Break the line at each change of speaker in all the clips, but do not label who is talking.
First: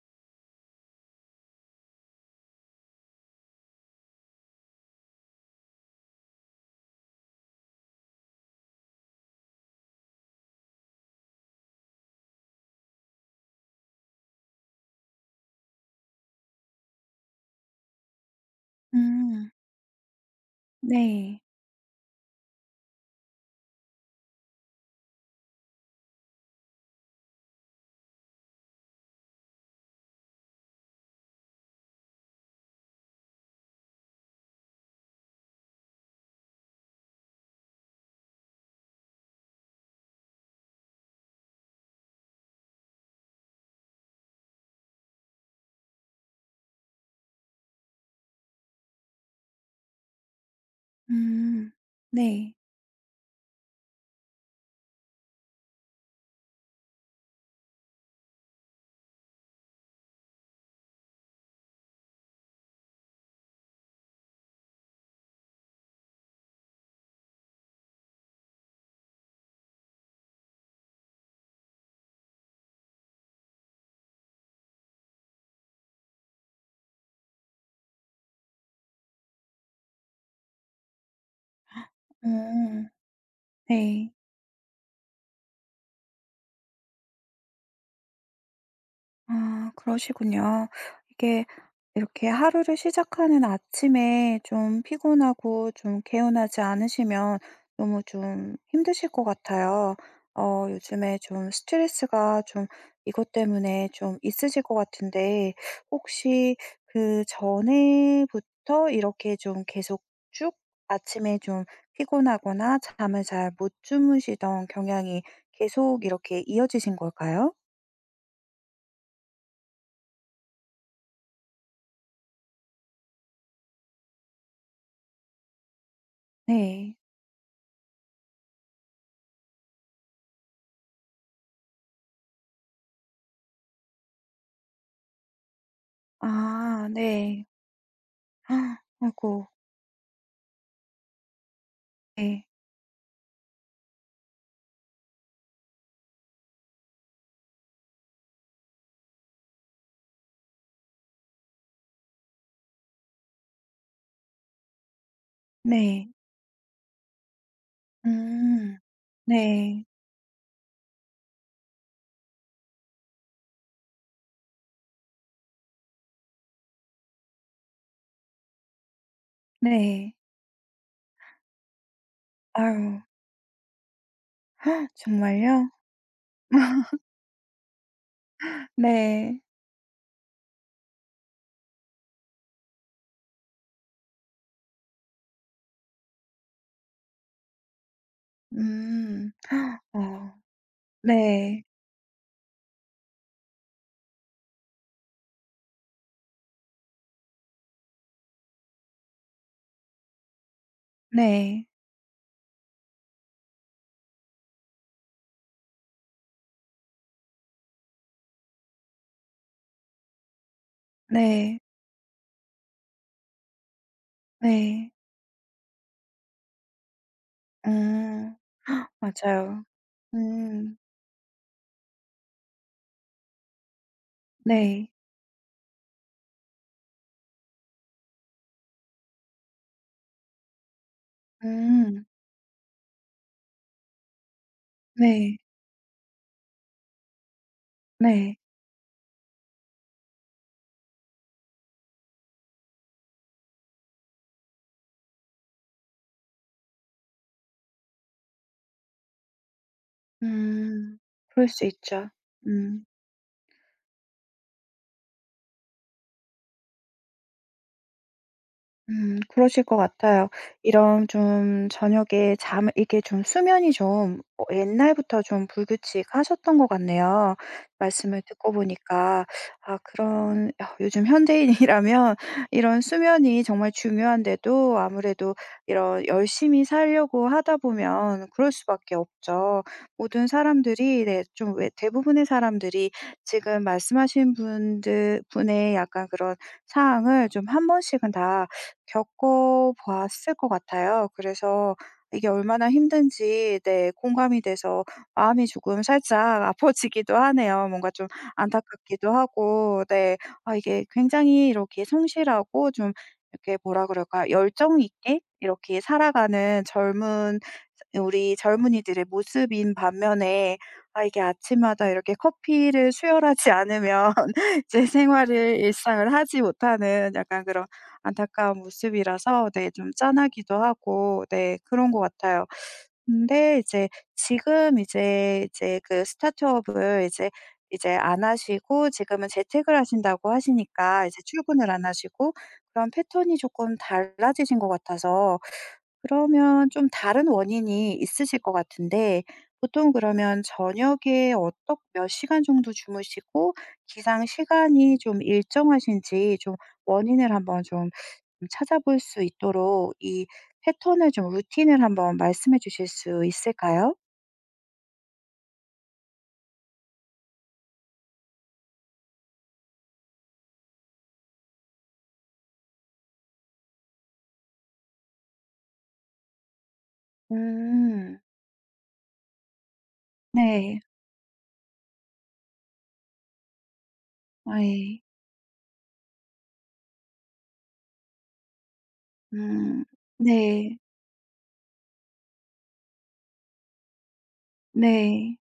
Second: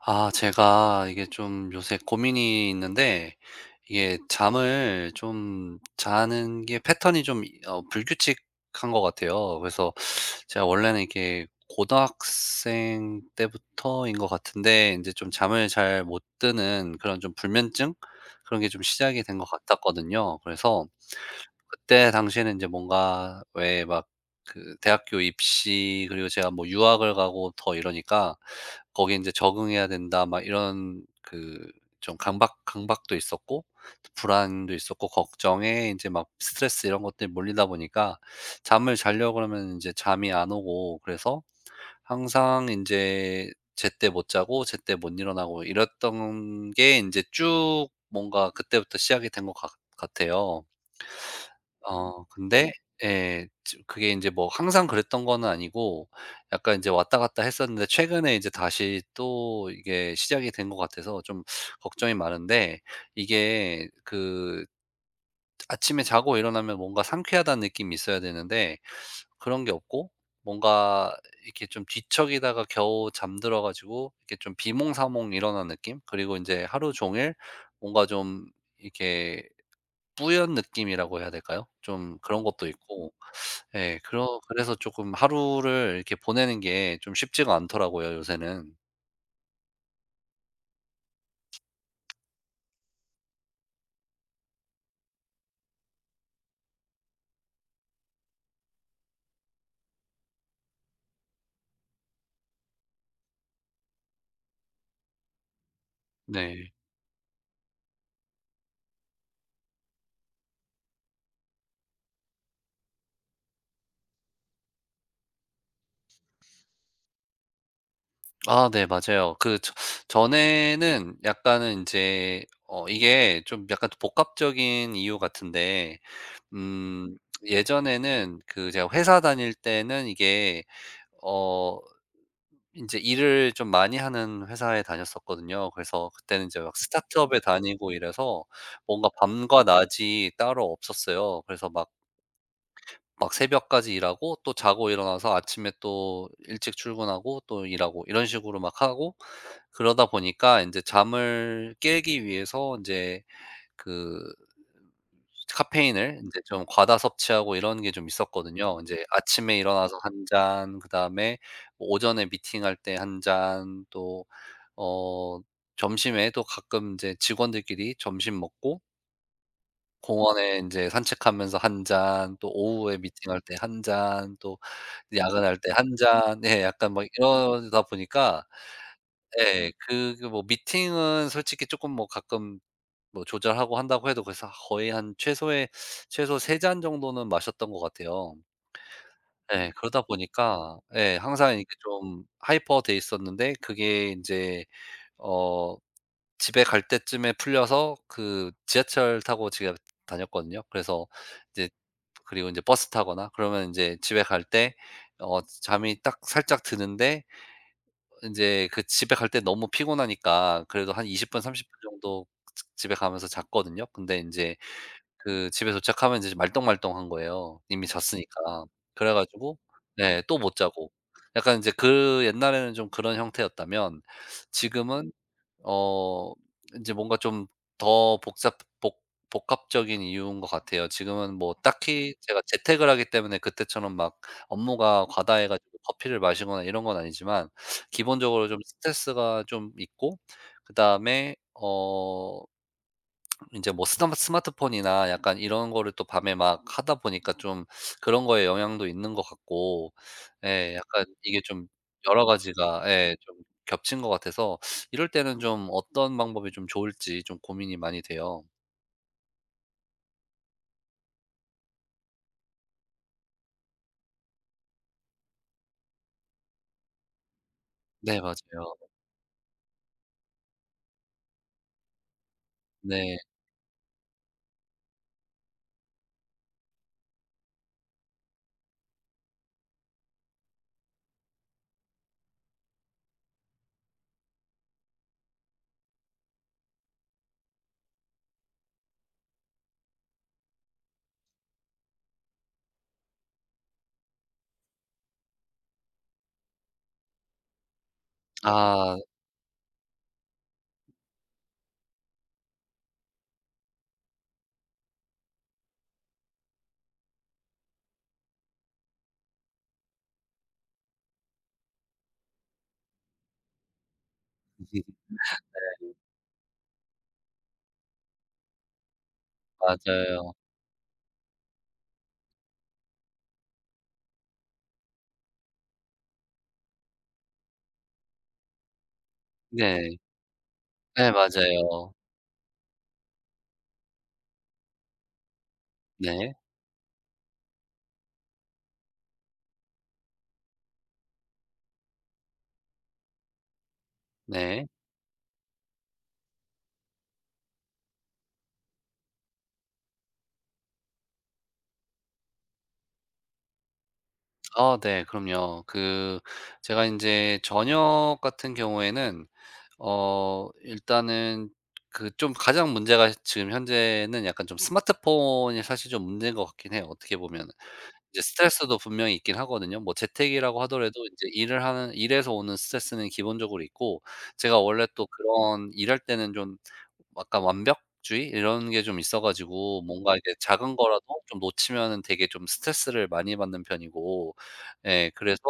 아, 제가 이게 좀 요새 고민이 있는데 이게 잠을 좀 자는 게 패턴이 좀 어 불규칙한 것 같아요. 그래서 제가 원래는 이게 고등학생 때부터인 것 같은데 인제 좀 잠을 잘 못 드는 그런 좀 불면증? 그런 게 좀 시작이 된 것
음.
같았거든요. 그래서
네.
그때 당시에는 이제 뭔가 왜 막 그 대학교 입시 그리고 제가 뭐 유학을 가고 더 이러니까 '거기에 인제 적응해야 된다.' 막 이런 그 좀 강박 강박도 있었고 불안도 있었고 걱정에 이제 막 스트레스 이런 것들이 몰리다 보니까 잠을 자려고 그러면 인제 잠이 안 오고 그래서 항상 인제 제때 못 자고 제때 못 일어나고 이랬던 게 인제 쭉 뭔가 그때부터 시작이 된 것 같 같아요.
음.
어
네.
근데 예. 지금 그게 이제 뭐 항상 그랬던 거는 아니고 약간 이제 왔다갔다 했었는데 최근에 이제 다시 또 이게 시작이 된 것 같아서 좀 걱정이 많은데 이게 그 아침에 자고 일어나면 뭔가 상쾌하다는 느낌이 있어야 되는데 그런 게 없고 뭔가 이렇게 좀 뒤척이다가 겨우 잠들어 가지고 이렇게 좀 비몽사몽 일어난 느낌 그리고 인제 하루 종일 뭔가 좀 이렇게 뿌연 느낌이라고 해야 될까요? 좀
어.
그런 것도 있고 예,
네.
그러 그래서 쪼끔 하루를 이렇게 보내는 게 좀 쉽지가 않더라고요 요새는.
아 그러시군요. 이게 이렇게 하루를 시작하는 아침에 좀 피곤하고 좀 개운하지 않으시면 너무 좀 힘드실 것 같아요. 어 요즘에 좀 스트레스가 좀 이것 때문에 좀 있으실 것 같은데 혹시
네.
그 전에부터 이렇게 좀 계속 쭉 아침에 좀 피곤하거나 잠을 잘 못 주무시던 경향이 계속 이렇게 이어지신 걸까요?
아 네 맞아요. 그 저 전에는 약간은 인제 어 이게 좀 약간 복합적인 이유 같은데
네.
음 예전에는 그 제가 회사 다닐 때는 이게 어 인제 일을 좀 많이 하는 회사에 다녔었거든요. 그래서 그때는 제가
아
스타트업에
네.
다니고 이래서 뭔가
아이고.
밤과 낮이 따로 없었어요. 그래서 막
예.
막 새벽까지 일하고 또 자고 일어나서 아침에 또 일찍 출근하고 또 일하고 이런 식으로 막 하고 그러다 보니까 인제 잠을 깨기 위해서 인제 그 스
네.
카페인을 인제 좀 과다 섭취하고 이런 게 좀 있었거든요.
음.
인제 아침에
네.
일어나서 1 잔 그다음에 오전에 미팅할 때 1 잔 또 어 점심에도 가끔 인제 직원들끼리 점심 먹고
네.
공원에 인제 산책하면서 1 잔, 또 오후에
아유.
미팅할 때 1 잔, 또 야근할
정말요?
때 1 잔 예 약간 뭐 이러다 보니까.
네.
예. 그, 그 뭐 미팅은 솔직히 쪼끔 뭐 가끔 뭐 조절하고 한다고 해도 벌써 거의 한 최소의 최소 3 잔 정도는 마셨던 것 같아요.
음.
예. 그러다
아,
보니까 예 항상
네.
이렇게 좀 하이퍼 돼 있었는데 그게 인제 어 집에 갈 때쯤에 풀려서 그 지하철 타고 집에 다녔거든요. 그래서
네.
이제 그리고 인제 버스 타거나 그러면 인제 집에 갈 때 어 잠이 딱 살짝 드는데 인제 그 집에 갈 때 너무 피곤하니까 그래도 한 20 분,
네.
30 분 정도 집에 가면서 잤거든요. 근데 인제
네.
그 집에 도착하면 인제 좀 말똥말똥한 거예요 이미
어.
잤으니까. 그래 가지고
맞아요.
네 또 못
음.
자고 약간 인제 그 옛날에는 좀 그런 형태였다면
네.
지금은 어 인제 뭔가 좀 더 복잡 복 복합적인 이유인 것 같아요. 지금은 뭐
음.
딱히 제가 재택을 하기 때문에 그때처럼 막 업무가
네.
과다해 가지고 커피를 마시거나 이런 건 아니지만
네.
기본적으로 좀 스트레스가 좀 있고 그다음에 어 인제 뭐 스남 스마트폰이나 약간 이런 거를 또 밤에 막 하다 보니까 좀 그런 거에 영향도 있는 것 같고. 예,
음.
약간 이게
그럴 수
좀
있죠.
여러
음.
가지가 예 좀 겹친 것 같아서 이럴 때는 좀 어떤 방법이 좀 좋을지 좀 고민이 많이 돼요.
음, 그러실 것 같아요. 이런 좀 저녁에 잠을 이게 좀 수면이 좀 옛날부터 좀 불규칙하셨던 것 같네요.
네,
말씀을 듣고
맞아요.
보니까. 아 그런 아 요즘 현대인이라면 이런
네.
수면이 정말 중요한데도 아무래도 이런 열심히 살려고 하다 보면 그럴 수밖에 없죠. 모든 사람들이 네, 좀 왜 대부분의 사람들이 지금 말씀하신 분들 분의 약간 그런 상황을 좀 1 번씩은 다 겪어보았을 것 같아요. 그래서 이게 얼마나 힘든지 네, 공감이 돼서 마음이 조금 살짝 아파지기도 하네요. 뭔가 좀
아.
안타깝기도 하고 네. 아, 이게 굉장히 이렇게 성실하고 좀 이렇게 뭐라 그럴까, 열정 있게 이렇게 살아가는 젊은 우리 젊은이들의 모습인 반면에 아, 이게 아침마다 이렇게 커피를 수혈하지 않으면
네.
제 생활을
[unintelligible]
일상을 하지 못하는 약간 그런 안타까운 모습이라서 네, 좀
맞아요.
짠하기도 하고, 네, 그런 것 같아요. 근데 이제 지금 이제, 이제 그 스타트업을 이제 이제 안 하시고 지금은 재택을
네.
하신다고 하시니까
네,
이제 출근을 안
맞아요.
하시고 그런 패턴이 조끔 달라지신 것 같아서
네.
그러면 좀 다른 원인이 있으실 거 같은데 보통 그러면 저녁에 어떻 몇 시간 정도 주무시고 기상
네.
시간이 좀 일정하신지 좀 원인을 한번 좀 찾아볼 수 있도록 이 패턴을 좀 루틴을 한번 말씀해 주실 수 있을까요?
어 네, 그럼요. 그 제가 인제 저녁 같은 경우에는 어 일단은 그 좀 가장 문제가 지금 현재는 약간 좀 스마트폰이 사실 좀 문제인 것 같기는 해요 어떻게 보면은.
음.
이제 스트레스도 분명히 있기는 하거든요. 뭐 재택이라고
네.
하더라도 인제 일을 하는 일에서 오는 스트레스는 기본적으로 있고 제가 원래
아이.
또 그런 일할 때는 좀 약간 완벽주의 이런 게 좀 있어 가지고
음,
뭔가 이게 작은
네.
거라도 좀 놓치면은 되게 좀 스트레스를 많이 받는 편이고 예
네.
그래서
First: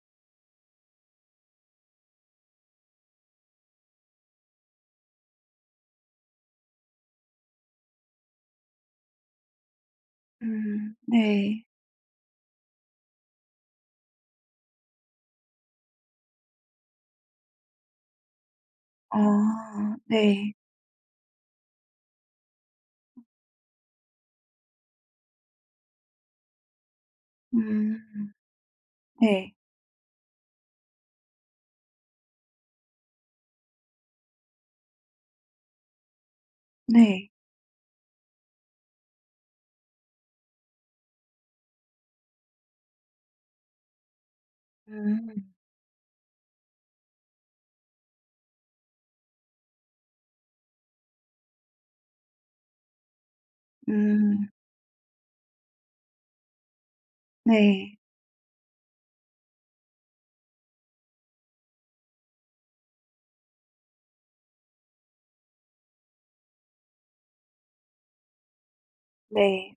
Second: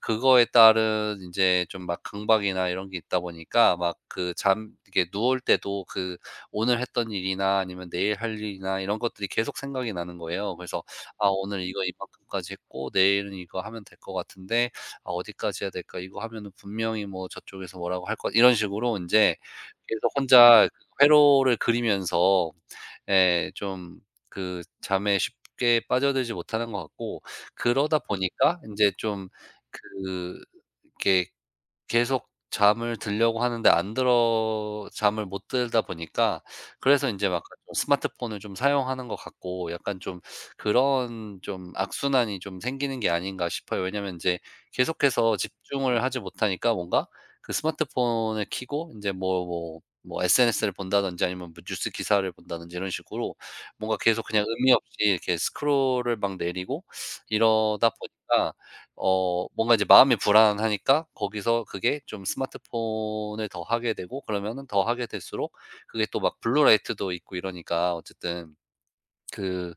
그거에 따른 인제 좀 막 강박이나 이런 게 있다 보니까 막 그 잠 이렇게 누울 때도 그 오늘 했던 일이나 아니면 내일 할 일이나 이런 것들이 계속 생각이 나는 거예요. 그래서
음
'아 오늘
네.
이거 이만큼까지 했고 내일은 이거 하면 될 것 같은데 아 어디까지 해야 될까? 이거 하면은 분명히 뭐 저쪽에서 뭐라고 할 것' 이런 식으로 인제
아
계속
네.
혼자 그거 회로를 그리면서 예 좀 그 잠에 쉽게 빠져들지 못하는 것 같고 그러다
음.
보니까 인제 좀
네.
그 이렇게 계속 잠을 들려고 하는데 안 들어 잠을 못 들다 보니까 '그래서 인제
네.
막간 좀 스마트폰을 좀 사용하는 것 같고 약간 좀 그런 좀 악순환이 좀 생기는 게 아닌가?' 싶어요. 왜냐면 인제 계속해서
음.
집중을 하지 못하니까 뭔가 그 스마트폰을 켜고 인제 뭐 뭐 뭐 SNS 를 본다든지 아니면 뭐 뉴스 기사를 본다든지 이런 식으로 뭔가 계속 그냥
음
의미 없이 이렇게 스크롤을 막 내리고 이러다
네.
보니까 어 뭔가 이제 마음이 불안하니까 거기서 그게 좀 스마트폰을 더 하게 되고 그러면은 더 하게 될수록 그게 또 막 블루 라이트도 있고 이러니까 어쨌든 그
네.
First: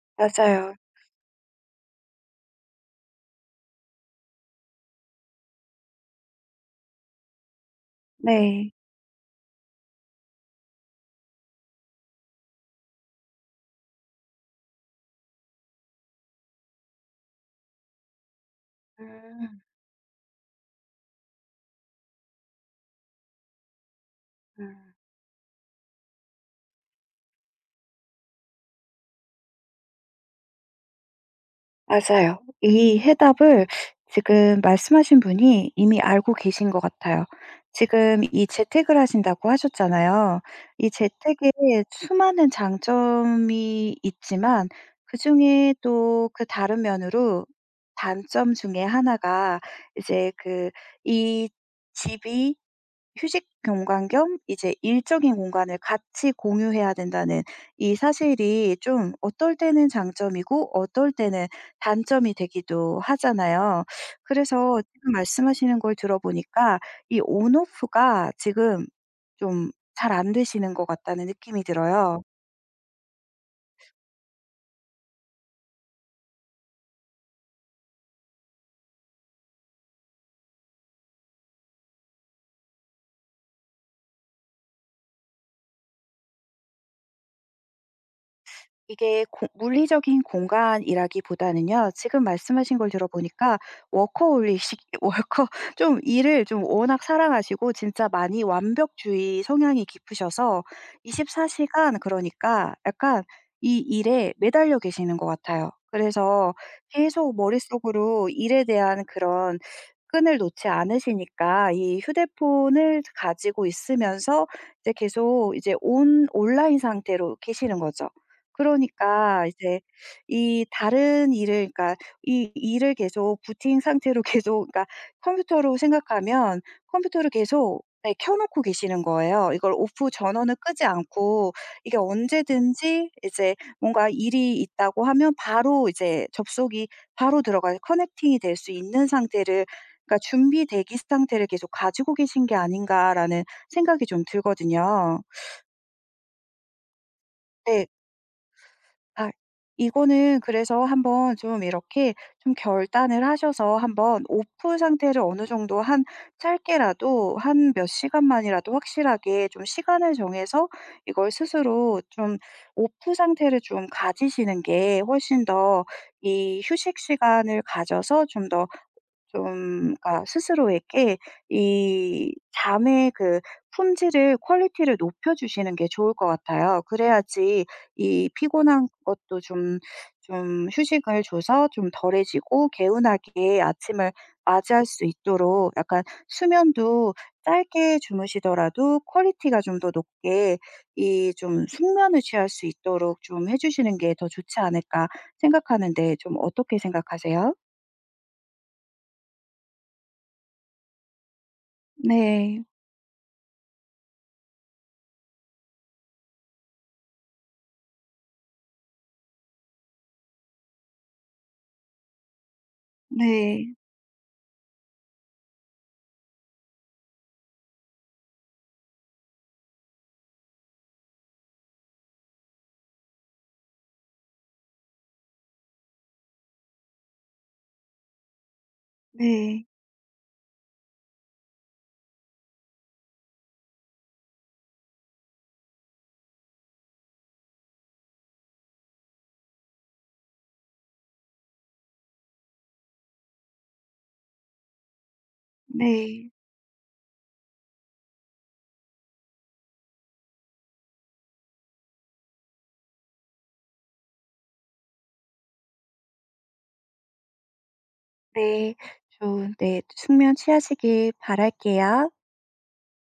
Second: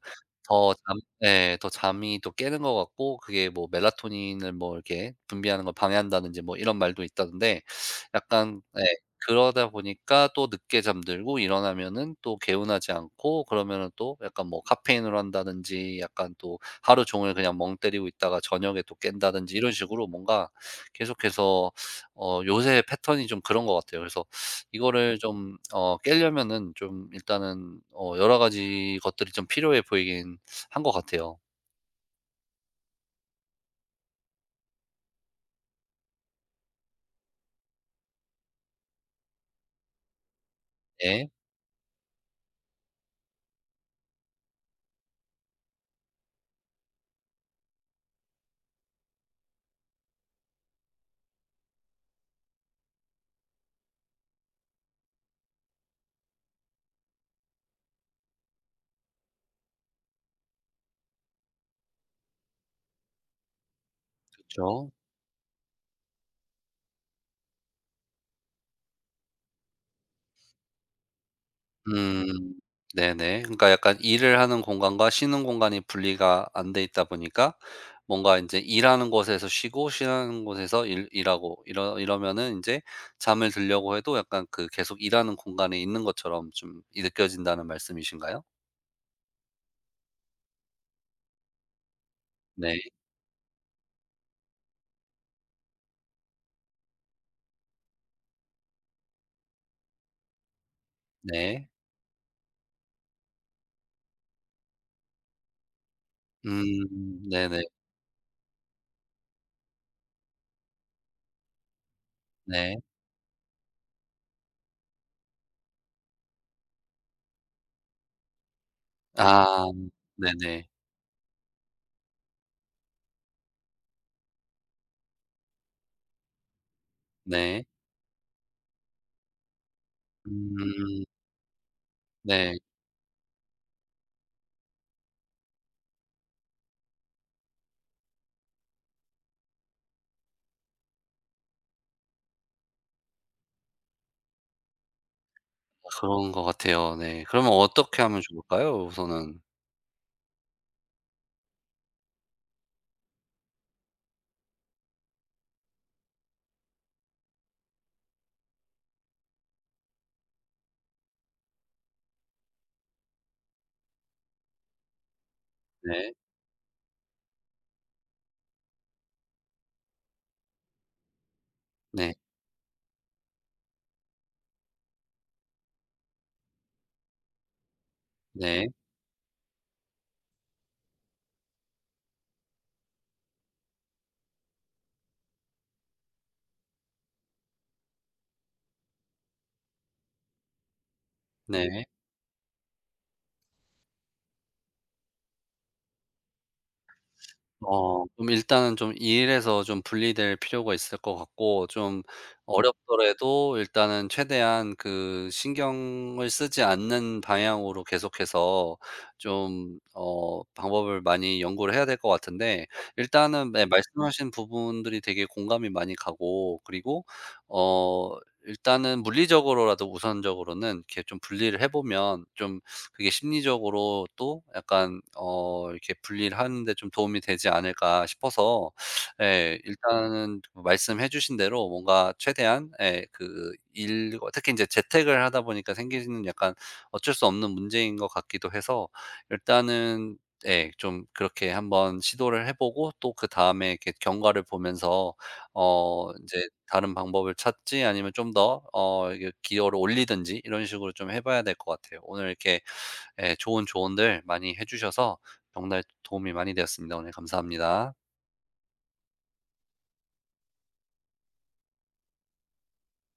더
맞아요.
잠 예 더 잠이 또 깨는 것 같고 그게 뭐 멜라토닌을 뭐 이렇게 분비하는 걸 방해한다든지 뭐 이런 말도 있던데 약간
네.
네 그러다 보니까 또 늦게 잠들고 일어나면은 또 개운하지 않고 그러면은 또 약간 뭐 카페인을 한다든지 약간 또 하루 종일 그냥 멍 때리고 있다가 저녁에 또 깬다든지
음.
이런 식으로 뭔가 계속해서 어 요새 패턴이 좀 그런 것 같아요. 그래서
음.
이거를 좀 어 깨려면은 좀 일단은 어 여러 가지 것들이 좀 필요해 보이기는 한 것 같아요.
맞아요. 이 해답을 지금 말씀하신 분이 이미 알고 계신 것 같아요. 지금 이 재택을 하신다고 하셨잖아요. 이
네.
재택의 수많은 장점이 있지만 그중에 또 그 다른 면으로 단점 중에 1가 이제 그 이 집이 휴식 공간 겸 이제 일적인 공간을 같이 공유해야 된다는 이 사실이 좀 어떨 때는 장점이고 어떨 때는 단점이 되기도 하잖아요. 그래서
그쵸.
지금 말씀하시는 걸 들어보니까 이 On Off가 지금 좀 잘 안되시는 것 같다는 느낌이 들어요.
음. 네네. 그러니까 약간 일을 하는 공간과 쉬는 공간이 분리가 안 돼있다 보니까 뭔가 이제 일하는 곳에서 쉬고 쉬는 곳에서 일 일하고 이러 이러면은 인제 잠을 들려고 해도 약간 그 계속 일하는 공간에 있는 것처럼 좀 이 느껴진다는 말씀이신가요?
이게 공 물리적인 공간이라기보다는요. 지금 말씀하신
네.
걸 들어보니까 워커홀리식 월커 좀 일을 좀 워낙 사랑하시고 진짜 많이 완벽주의 성향이 깊으셔서 24
네.
시간 그러니까 약간 이 일에 매달려 계시는 것 같아요. 그래서
음
계속
네네.
머릿속으로 일에 대한 그런 끈을 놓지 않으시니까 이
네.
휴대폰을 가지고 있으면서 이제 계속 이제 온 온라인 상태로 계시는거죠.
아
그러니까 이제
네네.
이 다른 일을 그러니까 이 일을 계속 Booting 상태로 계속 그러니까 컴퓨터로 생각하면 컴퓨터를
네.
계속, 네, 켜놓고 계시는 거예요. 이걸' off 전원을 끄지
음.
않고, 이게
네.
언제든지 이제 뭔가 일이 있다고 하면 바로 이제 접속이 바로 들어가 Connecting이 될 수 있는 상태를 그러니까 준비 대기 상태를 계속 가지고 계신 게 아닌가.'라는 생각이 좀 들거든요.
그런 거 같아요 네. 그러면
네.
어떻게 하면 좋을까요
아,
우선은?
이거는 그래서 한번 좀 이렇게 좀 결단을 하셔서 한번 off 상태를 어느 정도 한 짧게라도 한 몇 시간만이라도 확실하게 좀 시간을 정해서 이걸 스스로 좀 off 상태를 좀 가지시는 게 훨씬 더
네.
이 휴식 시간을 가져서 좀 더 좀 그러니까 스스로에게
네.
이 잠에 그 품질을 퀄리티를 높여주시는 게 좋을 것 같아요. 그래야지 이
네.
피곤한 것도 좀 좀 휴식을 줘서 좀 덜해지고 개운하게 아침을 맞이할 수 있도록 약간 수면도 짧게 주무시더라도 퀄리티가 좀 더 높게 이 좀
네.
숙면을 취할 수 있도록 좀 해주시는 게 더 좋지 않을까 생각하는데 좀 어떻게 생각하세요?
어 좀 일단은 좀 일에서 좀 분리될 필요가 있을 것 같고 좀
네.
어렵더라도 일단은 최대한 그 신경을 쓰지 않는 방향으로 계속해서 좀 어 방법을 많이 연구를 해야 될 것 같은데 일단은 네.
네.
말씀하신 부분들이 되게 공감이 많이 가고 그리고 어 일단은 물리적으로라도 우선적으로는 이렇게 좀 분리를 해보면 좀 그게 심리적으로 또 약간 어 이렇게 분리를 하는데 좀 도움이 되지 않을까 싶어서 예.
네.
일단은 말씀해주신 대로 뭔가 최대한 예 그 일과 특히 인제 재택을 하다 보니까 생기는 약간 어쩔 수 없는 문제인 것 같기도 해서 일단은 예. 좀 그렇게 한번 시도를 해보고 또 그다음에 이렇게 경과를 보면서 어
네.
인제 다른 방법을 찾을지 아니면 좀 더 어 기여를 올리든지 이런 식으로 좀 해봐야 될 것 같아요. 오늘 이렇게 예 좋은 조언들 많이 해주셔서 정말 도움이 많이 되었습니다. 오늘 감사합니다.
네. 좀 네. 숙면 취하시길 바랄게요.